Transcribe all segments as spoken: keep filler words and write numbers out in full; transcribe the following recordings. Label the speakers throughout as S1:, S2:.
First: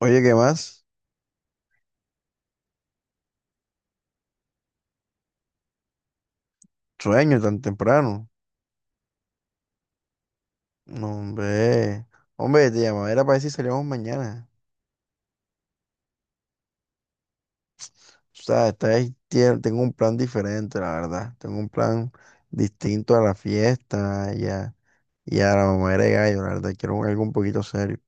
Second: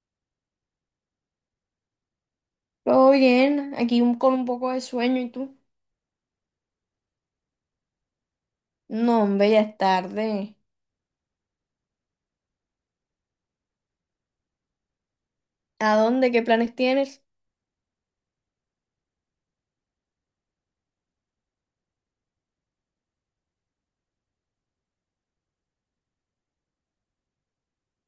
S1: Oye, ¿qué más?
S2: Todo bien, aquí un- con un poco de sueño y tú.
S1: Sueño tan temprano.
S2: No, hombre, ya es tarde.
S1: No, hombre. Hombre, te llamaba, era para decir si salíamos mañana.
S2: ¿A dónde? ¿Qué planes tienes?
S1: O sea, esta vez tie- tengo un plan diferente, la verdad. Tengo un plan distinto a la fiesta y a, y a la mamá de gallo, la verdad. Quiero algo un poquito serio.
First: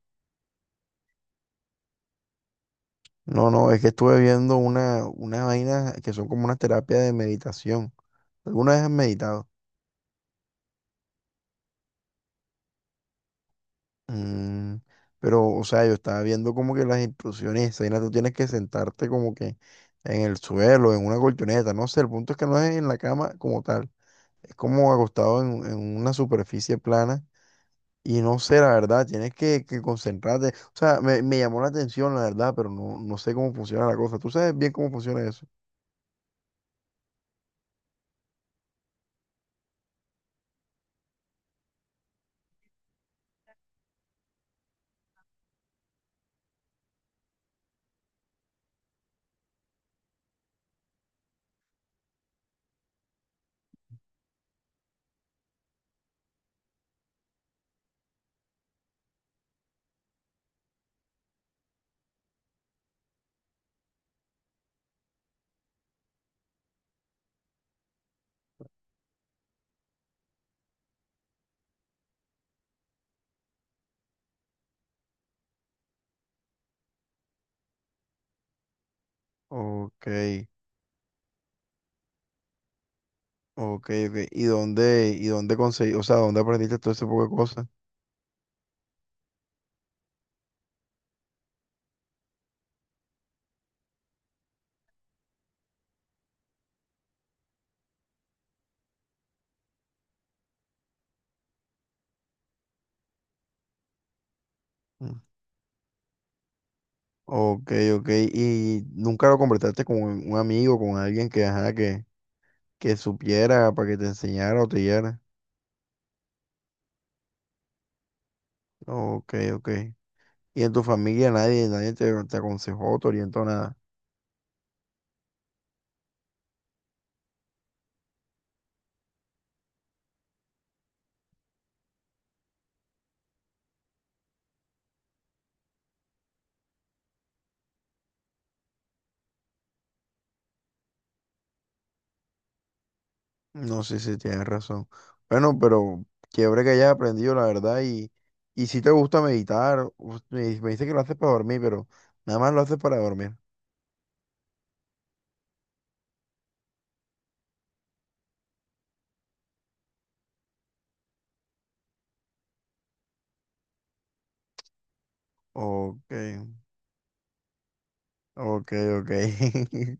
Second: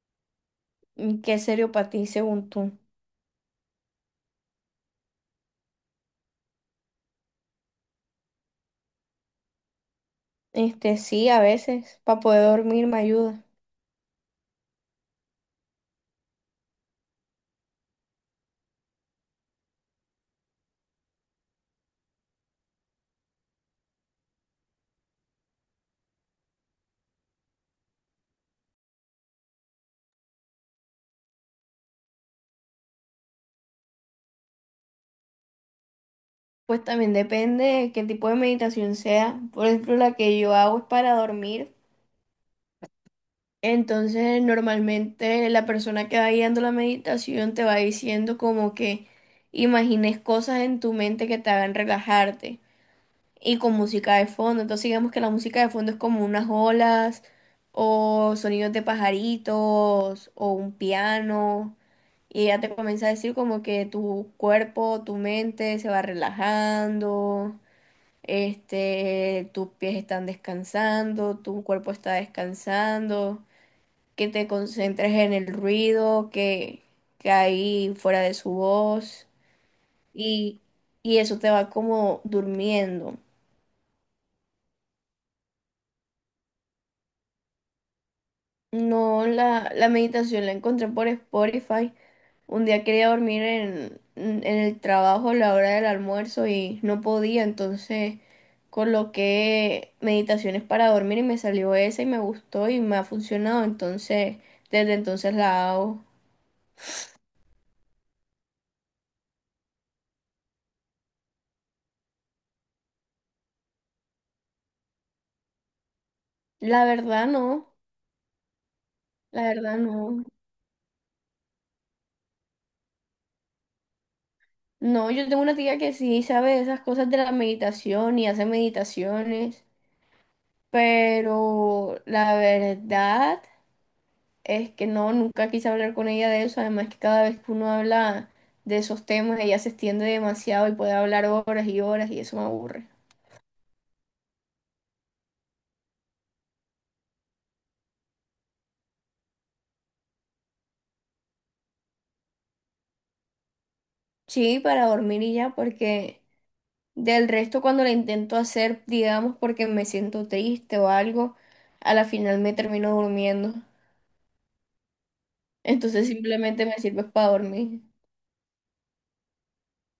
S2: ¿Y ¿Qué es serio para ti, según tú?
S1: No, no, es que estuve viendo una, unas vainas que son como unas terapias de meditación. ¿Alguna vez has meditado?
S2: Este, sí, a veces, para poder dormir me ayuda.
S1: Mm, pero, o sea, yo estaba viendo como que las instrucciones, esa vaina, tú tienes que sentarte como que en el suelo, en una colchoneta, no sé, el punto es que no es en la cama como tal, es como acostado en, en una superficie plana y no sé, la verdad, tienes que, que concentrarte, o sea, me, me llamó la atención, la verdad, pero no, no sé cómo funciona la cosa, ¿tú sabes bien cómo funciona eso?
S2: Pues también depende de qué tipo de meditación sea. Por ejemplo, la que yo hago es para dormir. Entonces, normalmente la persona que va guiando la meditación te va diciendo como que imagines cosas en tu mente que te hagan relajarte. Y con música de fondo. Entonces digamos que la música de fondo es como unas olas o sonidos de pajaritos o un piano y ya te comienza a decir como que tu cuerpo, tu mente se va relajando, este, tus pies están descansando, tu cuerpo está descansando, que te concentres en el ruido que, que hay fuera de su voz
S1: Ok,
S2: y, y eso te va como durmiendo.
S1: ok, ok, ¿y dónde, y dónde conseguí, o sea, dónde aprendiste todo ese poco de cosas?
S2: No, la, la meditación la encontré por Spotify. Un día quería dormir en, en el trabajo a la hora del almuerzo y no podía, entonces coloqué meditaciones para dormir y me salió esa y me gustó y me ha funcionado, entonces desde entonces la hago.
S1: Ok, ok. ¿Y nunca lo completaste con un un amigo, con alguien que, ajá, que, que supiera para que te enseñara o te guiara?
S2: La verdad no,
S1: Ok,
S2: la
S1: ok.
S2: verdad no.
S1: ¿Y en tu familia nadie, nadie te, te aconsejó, te orientó nada?
S2: No, yo tengo una tía que sí sabe esas cosas de la meditación y hace meditaciones, pero la verdad... Es que no, nunca quise hablar con ella de eso, además que cada vez que uno habla de esos temas, ella se extiende demasiado y puede hablar horas y horas y eso me aburre.
S1: No sé si tienes razón. Bueno, pero chévere que hayas aprendido, la verdad. Y, y si te gusta meditar, us- me, me dice que lo haces para dormir, pero nada más lo haces para dormir.
S2: Sí, para dormir y ya, porque del resto cuando la intento hacer, digamos, porque me siento triste o algo, a la final me termino durmiendo. Entonces
S1: Ok.
S2: simplemente me sirve para dormir.
S1: Ok, ok.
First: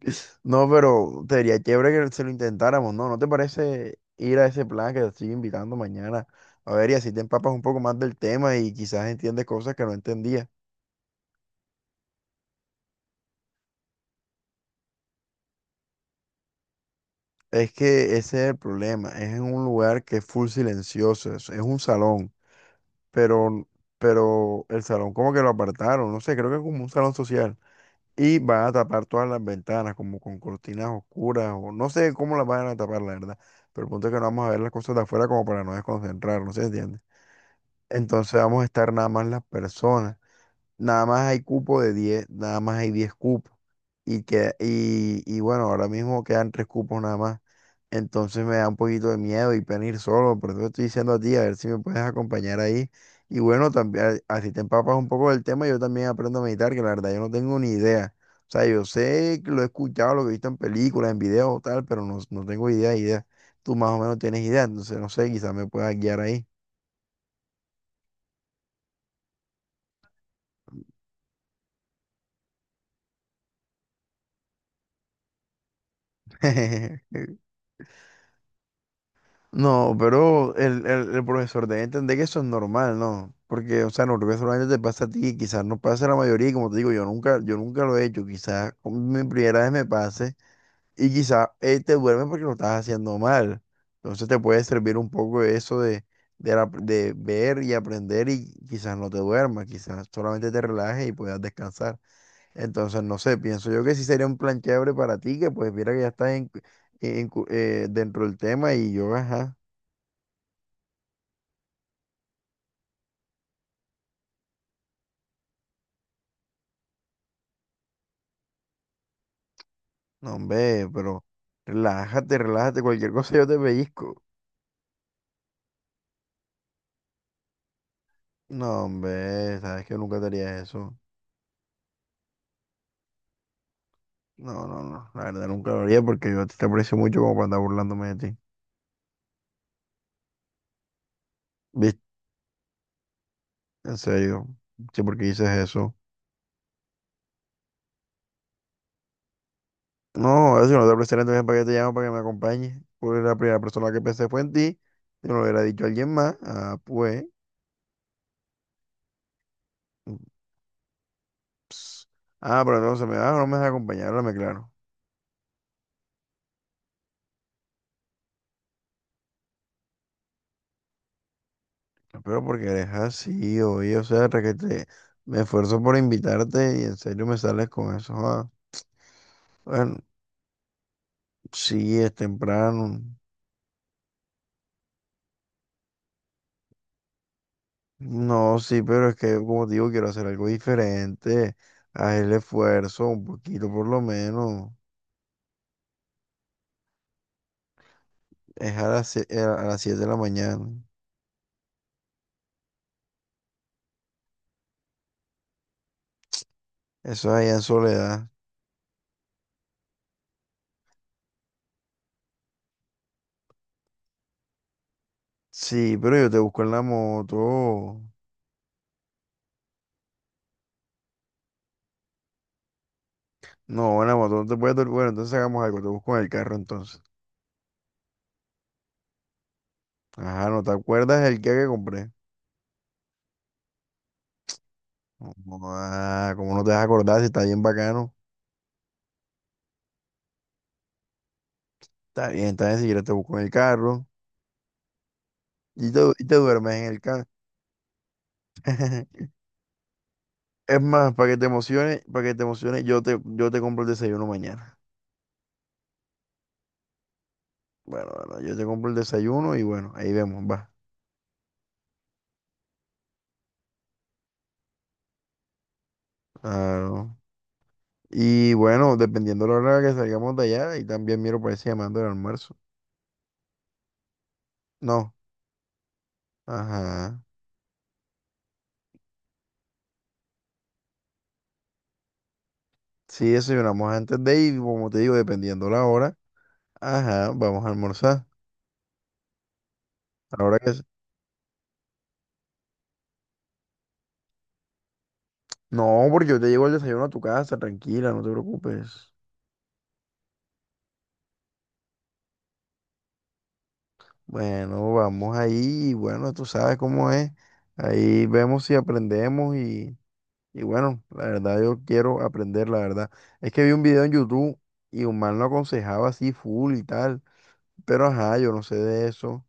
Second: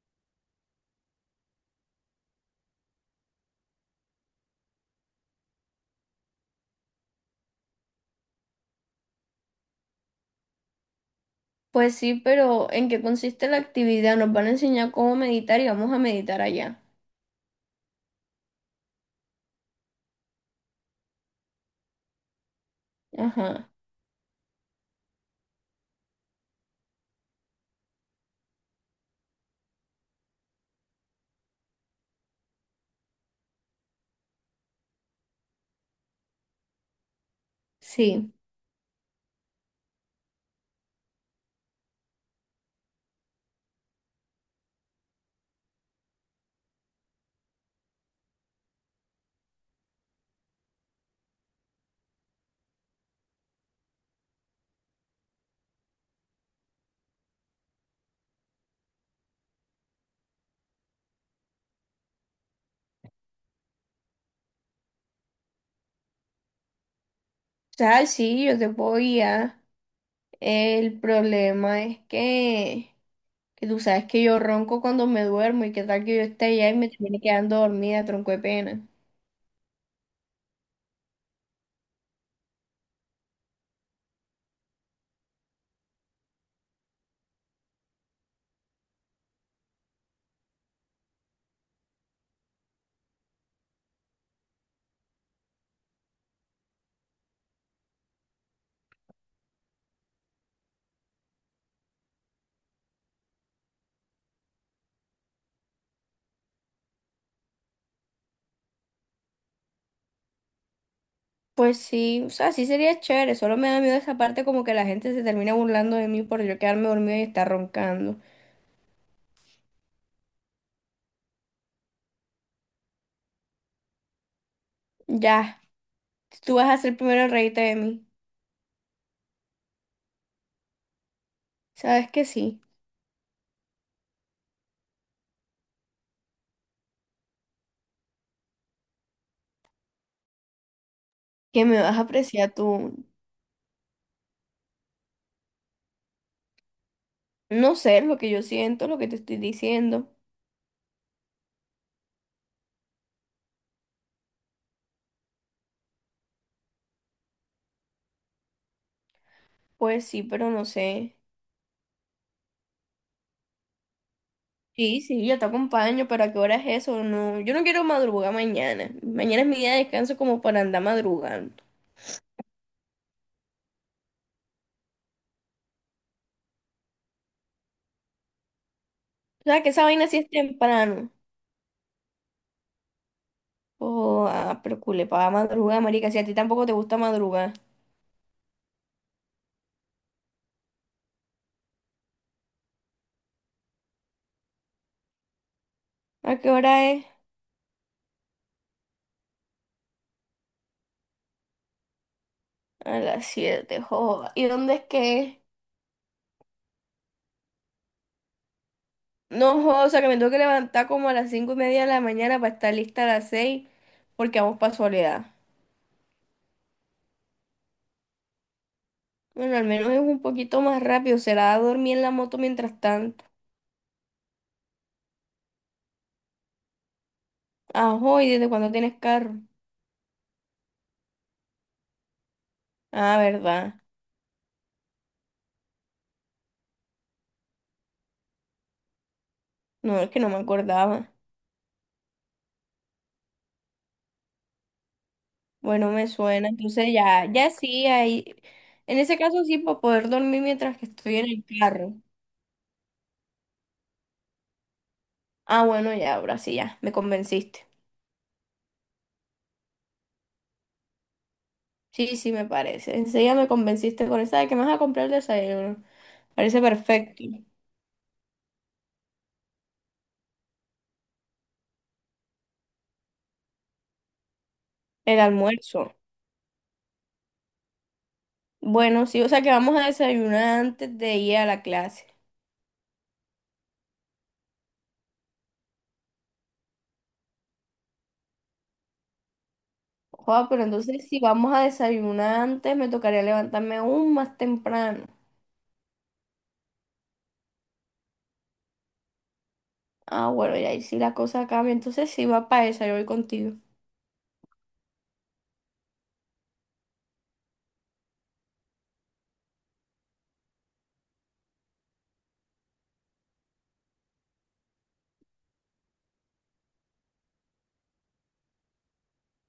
S1: No, pero sería chévere que se lo intentáramos, ¿no? ¿No te parece ir a ese plan que te estoy invitando mañana? A ver, y así te empapas un poco más del tema y quizás entiendes cosas que no entendía.
S2: Pues sí, pero ¿en qué consiste la actividad? Nos van a enseñar cómo meditar y vamos a meditar allá.
S1: Es que ese es el problema. Es en un lugar que es full silencioso. Es, es un salón, pero,
S2: Ajá,
S1: pero el salón como que lo apartaron. No sé, creo que es como un salón social. Y van a tapar todas las ventanas como con cortinas oscuras o no sé cómo las van a tapar, la verdad. Pero el punto es que no vamos a ver las cosas de afuera como para no desconcentrarnos, ¿se entiende?
S2: sí.
S1: Entonces vamos a estar nada más las personas, nada más hay cupo de diez, nada más hay diez cupos. Y, que, y, y bueno, ahora mismo quedan tres cupos nada más. Entonces me da un poquito de miedo y pena ir solo, por eso te estoy diciendo a ti, a ver si me puedes acompañar ahí. Y bueno, también, así te empapas un poco del tema, yo también aprendo a meditar, que la verdad yo no tengo ni idea. O sea, yo sé que lo he escuchado, lo que he visto en películas, en videos, tal, pero no, no tengo idea, idea. Tú más o menos tienes idea, entonces no sé, quizás me puedas guiar ahí.
S2: O sea, sí, yo te puedo guiar. El problema es que, que tú sabes que yo ronco cuando me duermo y qué tal que yo esté allá y me termine quedando dormida, tronco de pena.
S1: No, pero el, el, el profesor debe entender que eso es normal, ¿no? Porque, o sea, normalmente solamente te pasa a ti, quizás no pasa a la mayoría, y como te digo, yo nunca, yo nunca lo he hecho, quizás con mi primera vez me pase y quizás eh, te duerme porque lo estás haciendo mal. Entonces te puede servir un poco eso de, de, la- de ver y aprender y quizás no te duermas, quizás solamente te relajes y puedas descansar. Entonces, no sé, pienso yo que sí sería un plan chévere para ti, que pues mira que ya estás en- en- eh, dentro del tema y yo, ajá.
S2: Pues sí, o sea, sí sería chévere, solo me da miedo esa parte como que la gente se termina burlando de mí por yo quedarme dormida y estar roncando.
S1: No, hombre, pero relájate, relájate, cualquier cosa yo te pellizco.
S2: Ya, tú vas a ser primero el reírte de mí.
S1: No, hombre, sabes que nunca te haría eso.
S2: Sabes que sí,
S1: No, no, no, la verdad nunca lo haría porque yo a ti te aprecio mucho como para andar burlándome de ti.
S2: que me vas a
S1: ¿Viste?
S2: apreciar tú.
S1: En serio, sí, porque dices eso.
S2: No sé lo que yo siento, lo que te estoy diciendo.
S1: No, ahora si no te aprecio entonces para qué te llamo para que me acompañes. Pues la primera persona que pensé fue en ti, si no lo hubiera dicho alguien más, ah, pues.
S2: Pues
S1: Mm,
S2: sí, pero no sé.
S1: ps. Ah, pero entonces me vas o no me vas a acompañar, háblame claro.
S2: Sí, sí, yo te acompaño, pero ¿a qué hora es eso? No, yo no quiero madrugar mañana. Mañana es mi día de descanso como para andar madrugando.
S1: Pero porque eres así, oye, o sea, requete, me esfuerzo por invitarte y en serio me sales con eso. Ah.
S2: O sea, que esa
S1: Bueno,
S2: vaina sí es temprano.
S1: sí, es temprano.
S2: Oh, ah, pero culepa, va a madrugar, marica, si a ti tampoco te gusta madrugar.
S1: No, sí, pero es que, como te digo, quiero hacer algo diferente. Haz el esfuerzo, un poquito por lo menos.
S2: ¿A qué hora es?
S1: Es a las, sie- eh, a las siete de la mañana.
S2: A las siete, joda. ¿Y dónde es que es?
S1: Eso es allá en Soledad.
S2: No, joda, o sea, que me tengo que levantar como a las cinco y media de la mañana para estar lista a las seis porque vamos para Soledad.
S1: Sí, pero yo te busco en la moto.
S2: Bueno, al menos es un poquito más rápido, será dormir en la moto mientras tanto.
S1: No, en la moto no te puedes dormir. Bueno, entonces hagamos algo, te busco en el carro entonces.
S2: Ajo, ¿y desde cuándo tienes carro?
S1: Ajá, ¿no te acuerdas el que que compré?
S2: Ah, ¿verdad?
S1: Ah, ¿cómo no te vas a acordar si está bien bacano?
S2: No, es que no me acordaba.
S1: Está bien, está bien, si quieres te busco en el carro
S2: Bueno,
S1: y te,
S2: me
S1: y te
S2: suena.
S1: duermes en
S2: Entonces
S1: el carro.
S2: ya, ya sí, ahí. En ese caso sí, para poder dormir mientras
S1: Es
S2: que
S1: más,
S2: estoy en
S1: para que te
S2: el carro.
S1: emociones, para que te emociones, yo te, yo te compro el desayuno mañana.
S2: Ah, bueno, ya, ahora sí, ya, me convenciste.
S1: Bueno, bueno, yo te compro el desayuno y bueno, ahí vemos, va.
S2: Sí, sí, me parece. Enseguida me convenciste con esa de que me vas a comprar el desayuno. Parece
S1: Claro.
S2: perfecto.
S1: Y bueno, dependiendo de la hora que salgamos de allá, y también miro para ese llamando el almuerzo. No,
S2: El almuerzo.
S1: ajá.
S2: Bueno, sí, o sea que vamos a desayunar antes de ir a la clase.
S1: Sí, desayunamos antes de ir, como te digo, dependiendo la hora, ajá, vamos a almorzar.
S2: Wow,
S1: Ahora
S2: pero
S1: que
S2: entonces si vamos a desayunar antes, me tocaría levantarme aún más temprano.
S1: No, porque yo te llevo el desayuno a tu casa, tranquila, no te preocupes.
S2: Ah, bueno, y ahí sí la cosa cambia. Entonces sí va para esa, yo voy contigo.
S1: Bueno, vamos ahí, y bueno, tú sabes cómo es. Ahí vemos si aprendemos y, y bueno, la verdad yo quiero aprender, la verdad. Es que vi un video en YouTube y un man lo aconsejaba así full y tal, pero ajá, yo no sé de eso.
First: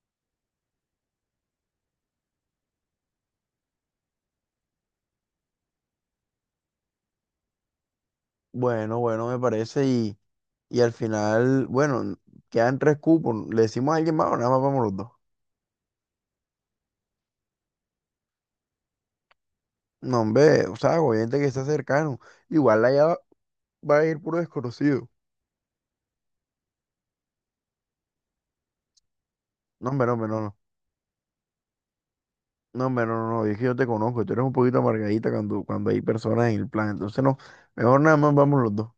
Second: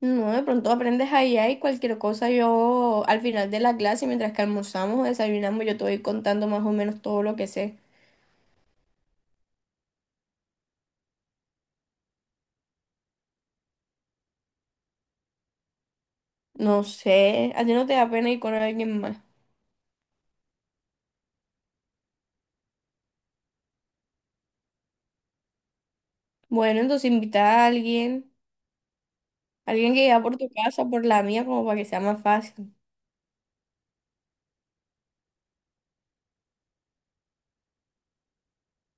S2: No, de pronto aprendes ahí, ahí cualquier cosa. Yo al final de la clase, mientras que almorzamos o desayunamos, yo te voy contando más o menos todo lo que sé.
S1: Bueno, bueno, me parece y, y al final, bueno, quedan tres cupos. ¿Le decimos a alguien más o nada más vamos los dos?
S2: No sé, a ti no te da pena ir con alguien más.
S1: No, hombre, o sea, obviamente que está cercano. Igual allá va va a ir puro desconocido.
S2: Bueno, entonces invita a alguien,
S1: No,
S2: alguien
S1: hombre,
S2: que
S1: no,
S2: ya
S1: hombre,
S2: por
S1: no,
S2: tu
S1: no.
S2: casa, por la mía, como para que sea más fácil.
S1: No, hombre, no, no, no. Es que yo te conozco. Y tú eres un poquito amargadita cuando, cuando hay personas en el plan. Entonces, no. Mejor nada más vamos los dos.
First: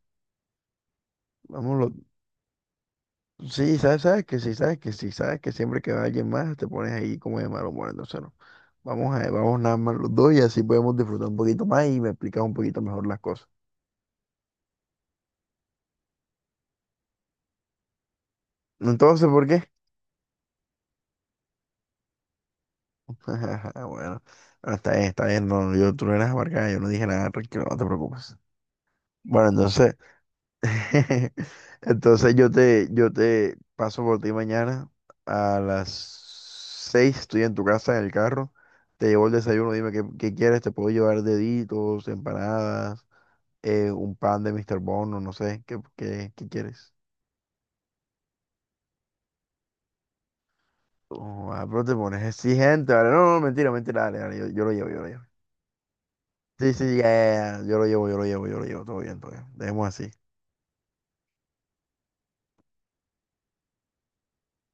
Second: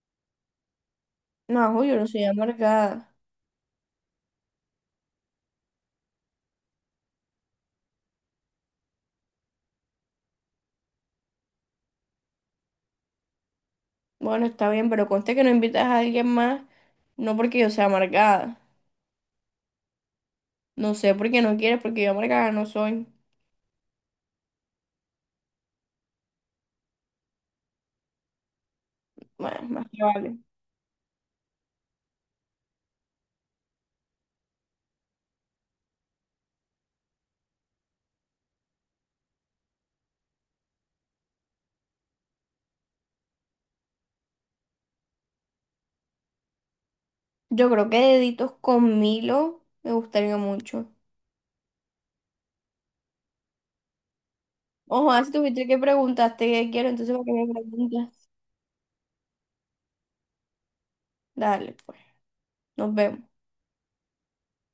S1: Vamos
S2: No,
S1: los
S2: yo no soy amargada.
S1: dos. Sí, sabes, sabes que sí, sabes que sí, sabes que siempre que va alguien más te pones ahí como de malo humor. Entonces, no. Vamos a, vamos nada más los dos y así podemos disfrutar un poquito más y me explicas un poquito mejor las cosas.
S2: Bueno, está bien, pero conste que no invitas a alguien más, no porque yo sea amargada.
S1: Entonces, ¿por qué?
S2: No sé por qué no quieres, porque yo amargada no soy.
S1: Bueno, bueno, está bien, está bien. No, yo, tú no eras amargada, yo no dije nada, tranquilo, no te preocupes. Bueno,
S2: Bueno, más
S1: entonces.
S2: que vale.
S1: Entonces yo te, yo te paso por ti mañana a las seis, estoy en tu casa en el carro, te llevo el desayuno, dime qué, qué quieres, te puedo llevar deditos, empanadas, eh, un pan de míster Bono, no sé, qué, qué, qué quieres.
S2: Yo creo que deditos con Milo me gustaría mucho.
S1: Oh, ah, pero te pones exigente, vale, no, no, mentira, mentira, dale, dale, yo, yo lo llevo, yo lo
S2: Ojo,
S1: llevo.
S2: ah, si tuviste que preguntaste qué
S1: Sí,
S2: quiero,
S1: sí, ya,
S2: entonces para qué me
S1: ya, ya, yo lo llevo, yo lo
S2: preguntas.
S1: llevo, yo lo llevo, todo bien, todo bien, dejemos así.
S2: Dale, pues, nos vemos.